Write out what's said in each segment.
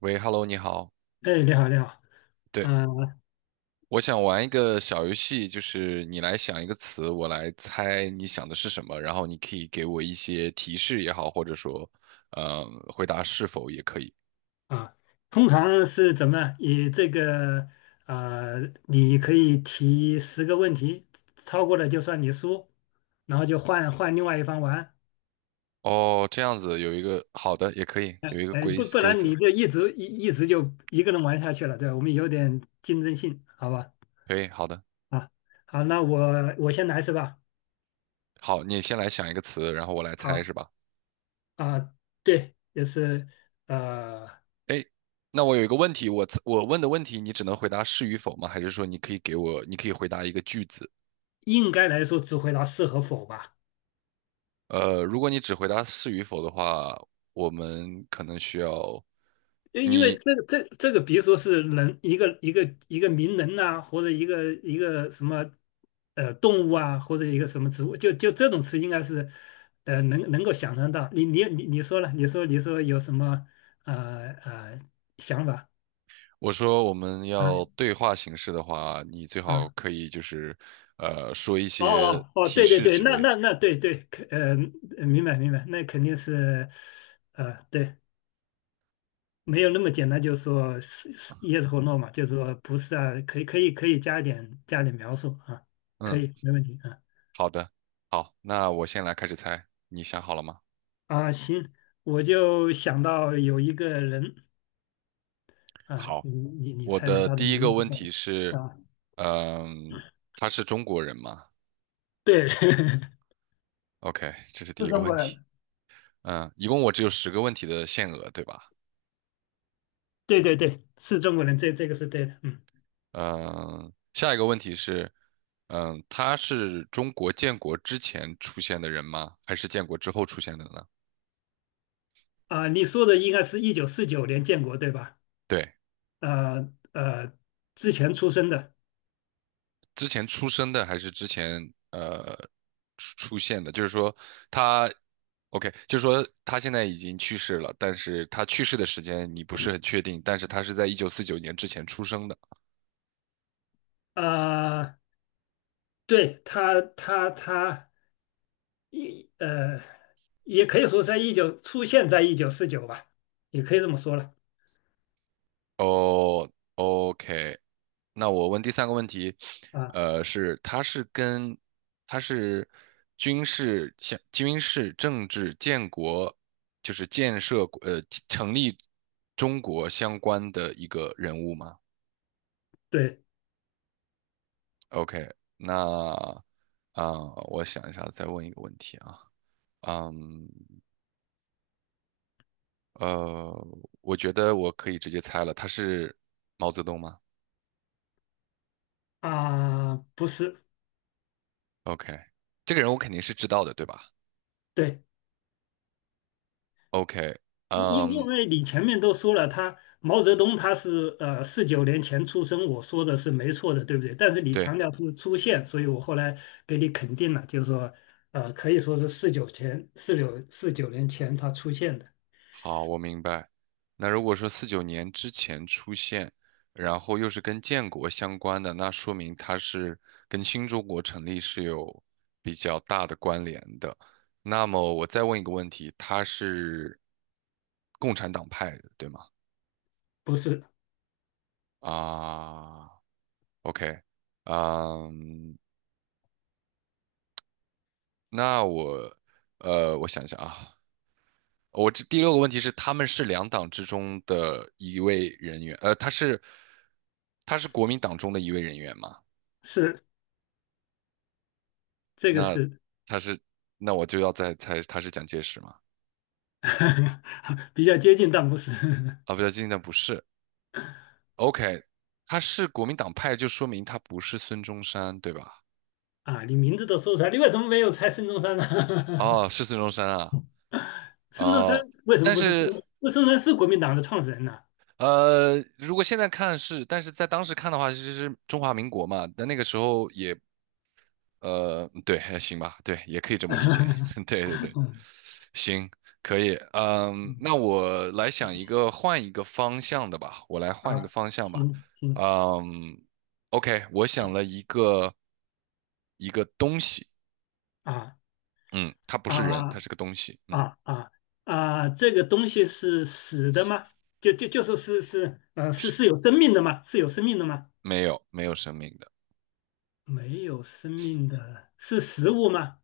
喂，Hello，你好。哎，你好，你好。对，嗯、我想玩一个小游戏，就是你来想一个词，我来猜你想的是什么，然后你可以给我一些提示也好，或者说，呃，回答是否也可以。啊，通常是怎么样以这个呃，你可以提十个问题，超过了就算你输，然后就换另外一方玩。哦，这样子有一个好的也可以，有一个哎，规不不规然则，你就一直就一个人玩下去了，对吧？我们有点竞争性，好吧？可以，好的，啊，好，那我先来是吧？好，你先来想一个词，然后我来猜好是吧？啊，对，就是呃，哎，那我有一个问题，我问的问题你只能回答是与否吗？还是说你可以给我，你可以回答一个句子？应该来说只回答是和否吧。如果你只回答是与否的话，我们可能需要因为你。这个，比如说是人一个名人呐、或者一个什么动物啊，或者一个什么植物，这种词应该是能够想象到。你说了，你说有什么呃呃想法我说我们啊？要对话形式的话，你最好啊？可以就是说一哦些哦哦，提对对示对，之那类的。那那对对，明白明白。那肯定是呃对没有那么简单，就是说是 yes or no 嘛，就是说不是啊，可以可以可以加一点描述啊，可嗯，以没问题啊。好的，好，那我先来开始猜，你想好了吗？啊行，我就想到有一个人啊，好，你我猜猜的他的第一个名字。问题是，啊？嗯、他是中国人吗对，是？OK，这是第一个中问国题。人。一共我只有10个问题的限额，对吧？对对对，是中国人，这个是对的。嗯嗯，下一个问题是，他是中国建国之前出现的人吗？还是建国之后出现的呢？啊，你说的应该是1949年建国对吧？对，呃呃，之前出生的。之前出生的还是之前出现的？就是说他，OK，就是说他现在已经去世了，但是他去世的时间你不是很确定，但是他是在1949年之前出生的。啊，对他他。他一呃，也可以说在一九出现在一九四九吧，也可以这么说了。哦，OK，那我问第三个问题，啊，呃，是他是跟他是军事、像军事、政治、建国，就是建设成立中国相关的一个人物吗对？OK，那啊、我想一下，再问一个问题啊，嗯，呃，我觉得我可以直接猜了，他是毛泽东吗啊，不是，？OK，这个人我肯定是知道的，对吧对。？OK，因因嗯，因为你前面都说了，他毛泽东他是四九年前出生，我说的是没错的，对不对？但是你对，强调是出现，所以我后来给你肯定了，就是说，可以说是四九年前他出现的。好，我明白。那如果说四九年之前出现，然后又是跟建国相关的，那说明它是跟新中国成立是有比较大的关联的。那么我再问一个问题，它是共产党派的，对吗？不是，啊，OK，嗯，那我想想啊，我这第六个问题是，他们是两党之中的一位人员，他是国民党中的一位人员嘛？是这个那是 他是，那我就要再猜他是蒋介石吗？比较接近，但不是。啊，不对，今那不是。OK，他是国民党派，就说明他不是孙中山，对吧？啊，你名字都说出来，你为什么没有猜孙中山呢？哦，是孙中山啊，孙中山哦，为什么但不是孙是中？孙中山是国民党的创始人呢？如果现在看是，但是在当时看的话，其实是中华民国嘛，但那个时候也对，还行吧，对，也可以这么理解，对对对，嗯行，可以，嗯那我来想一个换一个方向的吧，我来换一个啊，方向吧，行行嗯，OK，我想了一个东西，啊。嗯，它不是人，它啊是个东西，啊啊这个东西是死的吗？就说是是呃是是是有生命的吗？是有生命的吗？没有生命的，没有生命的是食物吗？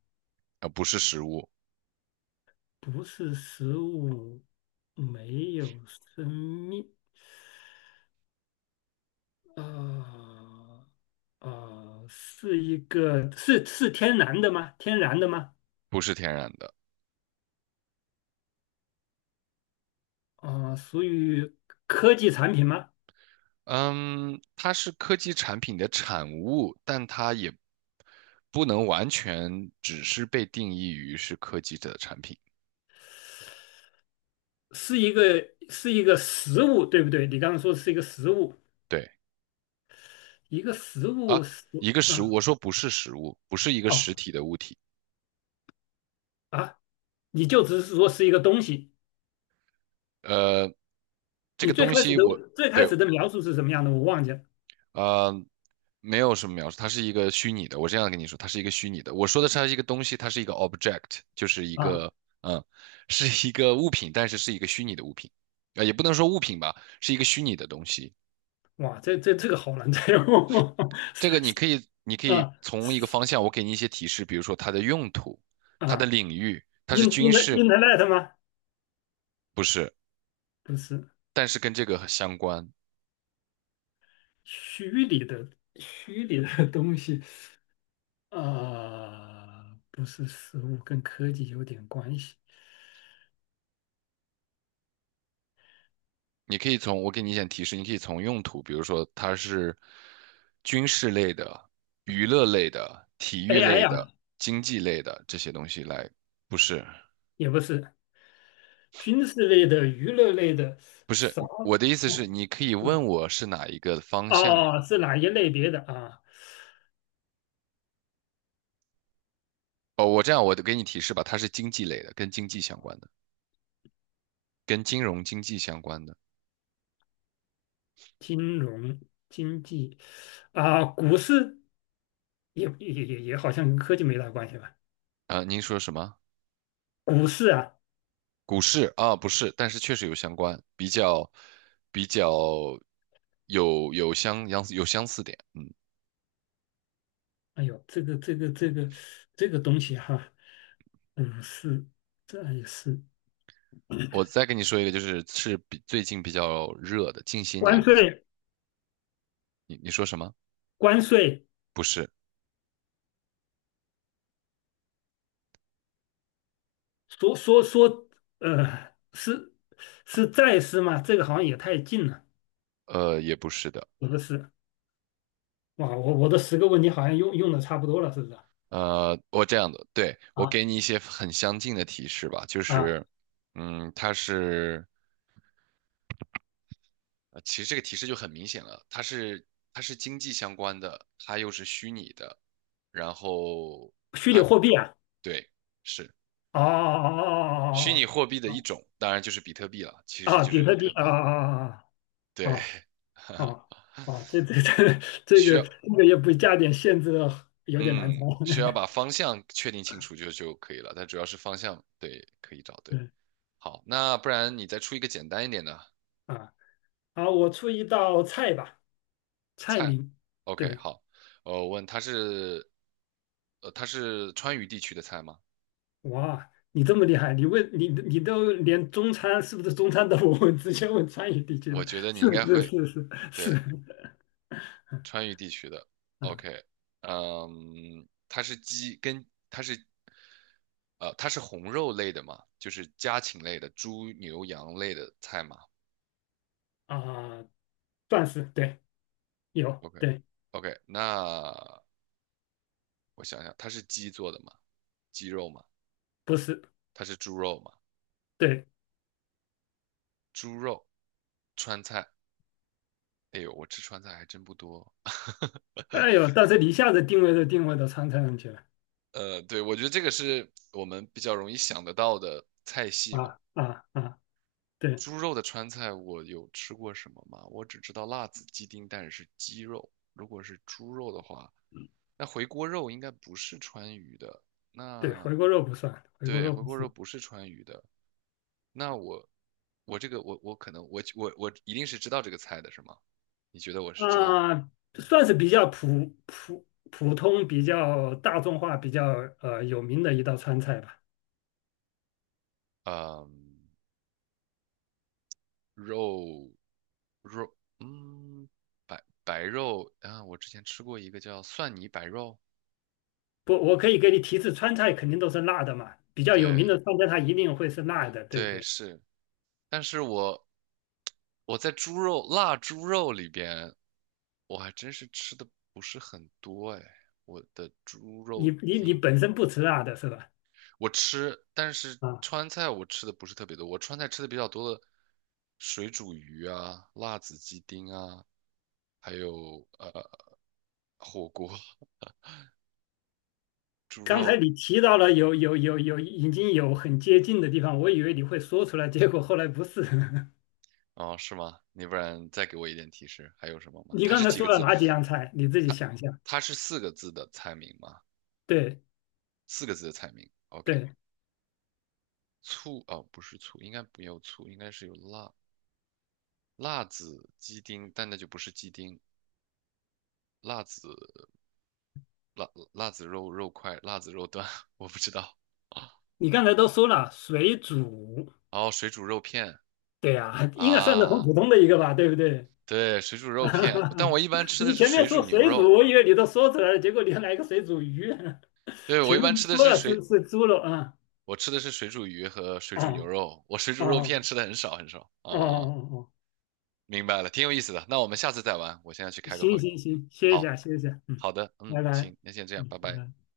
不是食物，不是食物，没有生命。呃，是一个是是天然的吗？天然的吗？不是天然的，属于科技产品吗？嗯，它是科技产品的产物，但它也不能完全只是被定义于是科技的产品。是一个实物，对不对？你刚刚说是一个实物，对一个实啊，物食一个实物，啊我说不是实物，不是一个哦实体的物体。啊，你就只是说是一个东西。呃，这你个最东开始西的我最开对始的描述是什么样的？我忘记了。呃没有什么描述，它是一个虚拟的。我这样跟你说，它是一个虚拟的。我说的是它是一个东西，它是一个 object，就是一啊！个嗯，是一个物品，但是是一个虚拟的物品。啊，也不能说物品吧，是一个虚拟的东西。哇，这个好难猜哦！这个你可以，你可 以啊从一个方向，我给你一些提示，比如说它的用途、它的啊领域，它是，in in 军 the 事，internet 吗？不是，不是但是跟这个相关。虚拟的，虚拟的东西。呃，不是实物，跟科技有点关系。你可以从，我给你一些提示，你可以从用途，比如说它是军事类的、娱乐类的、体育 AI 类呀、的、经济类的这些东西来，不是，也不是，军事类的、娱乐类的，不是，啥？我的意思是，哦，你可以问嗯，我是哪一个方向。哦是哪一类别的啊？哦，我这样，我给你提示吧，它是经济类的，跟经济相关的，跟金融经济相关的。金融、经济啊，股市也也也也好像跟科技没大关系吧？啊、您说什么？股市啊。股市啊，不是，但是确实有相关，比较有相似点。哎呦，这个东西哈、股市这也是我再跟你说一个，就是比最近比较热的，近些关年比较，税。你说什么？关税不是，说说说，呃，是是再师吗？这个好像也太近了，也不是的，也不是。哇，我我的十个问题好像用的差不多了，是不是？我这样的，对，我啊给你一些很相近的提示吧，就啊，是，它是，其实这个提示就很明显了，它是经济相关的，它又是虚拟的，然后虚拟它货币啊。对。是。哦哦虚拟哦货币的哦一哦种，当然就是比特币了，其哦，实啊，就比是比特币特啊啊币。啊啊对，啊啊！啊，这需个要，也不加点限制，有点难猜。嗯，需要把方向确定清楚就可以了，但主要是方向，对，可以找对。对好，那不然你再出一个简单一点的啊，好，我出一道菜吧，菜菜。名。OK，对，好，我问他是，他是川渝地区的菜吗？哇，你这么厉害，你问你你都连中餐是不是中餐都不问，直接问川渝地区我的，觉得你是应该会，是。对，川渝地区的嗯，OK，它是鸡跟它是，呃，它是红肉类的嘛，就是家禽类的，猪、牛、羊类的菜嘛。啊，算是对，有对，OK，OK，那我想想，它是鸡做的嘛，鸡肉嘛，不是它是猪肉嘛，对。猪肉川菜。哎呦，我吃川菜还真不多。哎呦，但是你一下子定位都定位到川菜上去了。对，我觉得这个是我们比较容易想得到的菜系嘛。啊啊啊，对猪肉的川菜我有吃过什么吗？我只知道辣子鸡丁蛋是鸡肉，如果是猪肉的话，那回锅肉应该不是川渝的。对，那回锅肉不算，回锅对，肉回不锅肉算。不是川渝的。那我这个我可能我一定是知道这个菜的是吗？你觉得我是知道？啊，算是比较普普通、比较大众化、比较有名的一道川菜吧。嗯，肉肉嗯白白肉啊，我之前吃过一个叫蒜泥白肉，不，我可以给你提示，川菜肯定都是辣的嘛，比较有名对的川菜它一定会是辣的，对不对对？是，但是我在猪肉腊猪肉里边，我还真是吃的不是很多哎。我的猪你肉你丁本身不吃辣的是吧？我吃，但是啊，川菜我吃的不是特别多。我川菜吃的比较多的，水煮鱼啊、辣子鸡丁啊，还有火锅。刚才你提到了有有有有已经有很接近的地方，我以为你会说出来，结果后来不是。哦，是吗？你不然再给我一点提示，还有什么吗？你它刚是才几说个了字？哪几样菜？你自己想一下。它是四个字的菜名吗？对四个字的菜名。OK，对，醋哦，不是醋，应该没有醋，应该是有辣。辣子鸡丁，但那就不是鸡丁，辣子辣子肉块，辣子肉段，我不知道。你刚才都说了水煮，然后水煮肉片对呀、应该算是很啊，普通的一个吧，对不对？对，水煮肉片，但我 一般吃的你是前面水说煮牛水煮，肉，我以为你都说出来了，结果你还来个水煮鱼。对，我一前面般吃的说是了水，是猪肉啊。我吃的是水煮鱼和水煮牛哦肉，我水煮肉哦片吃的很少很少。哦哦，哦哦，明白了，挺有意思的。那我们下次再玩，我现在去开个行会。行行，歇一好，下歇一下，嗯，好的，嗯，拜拜，行，那先这样，嗯，拜拜拜。拜。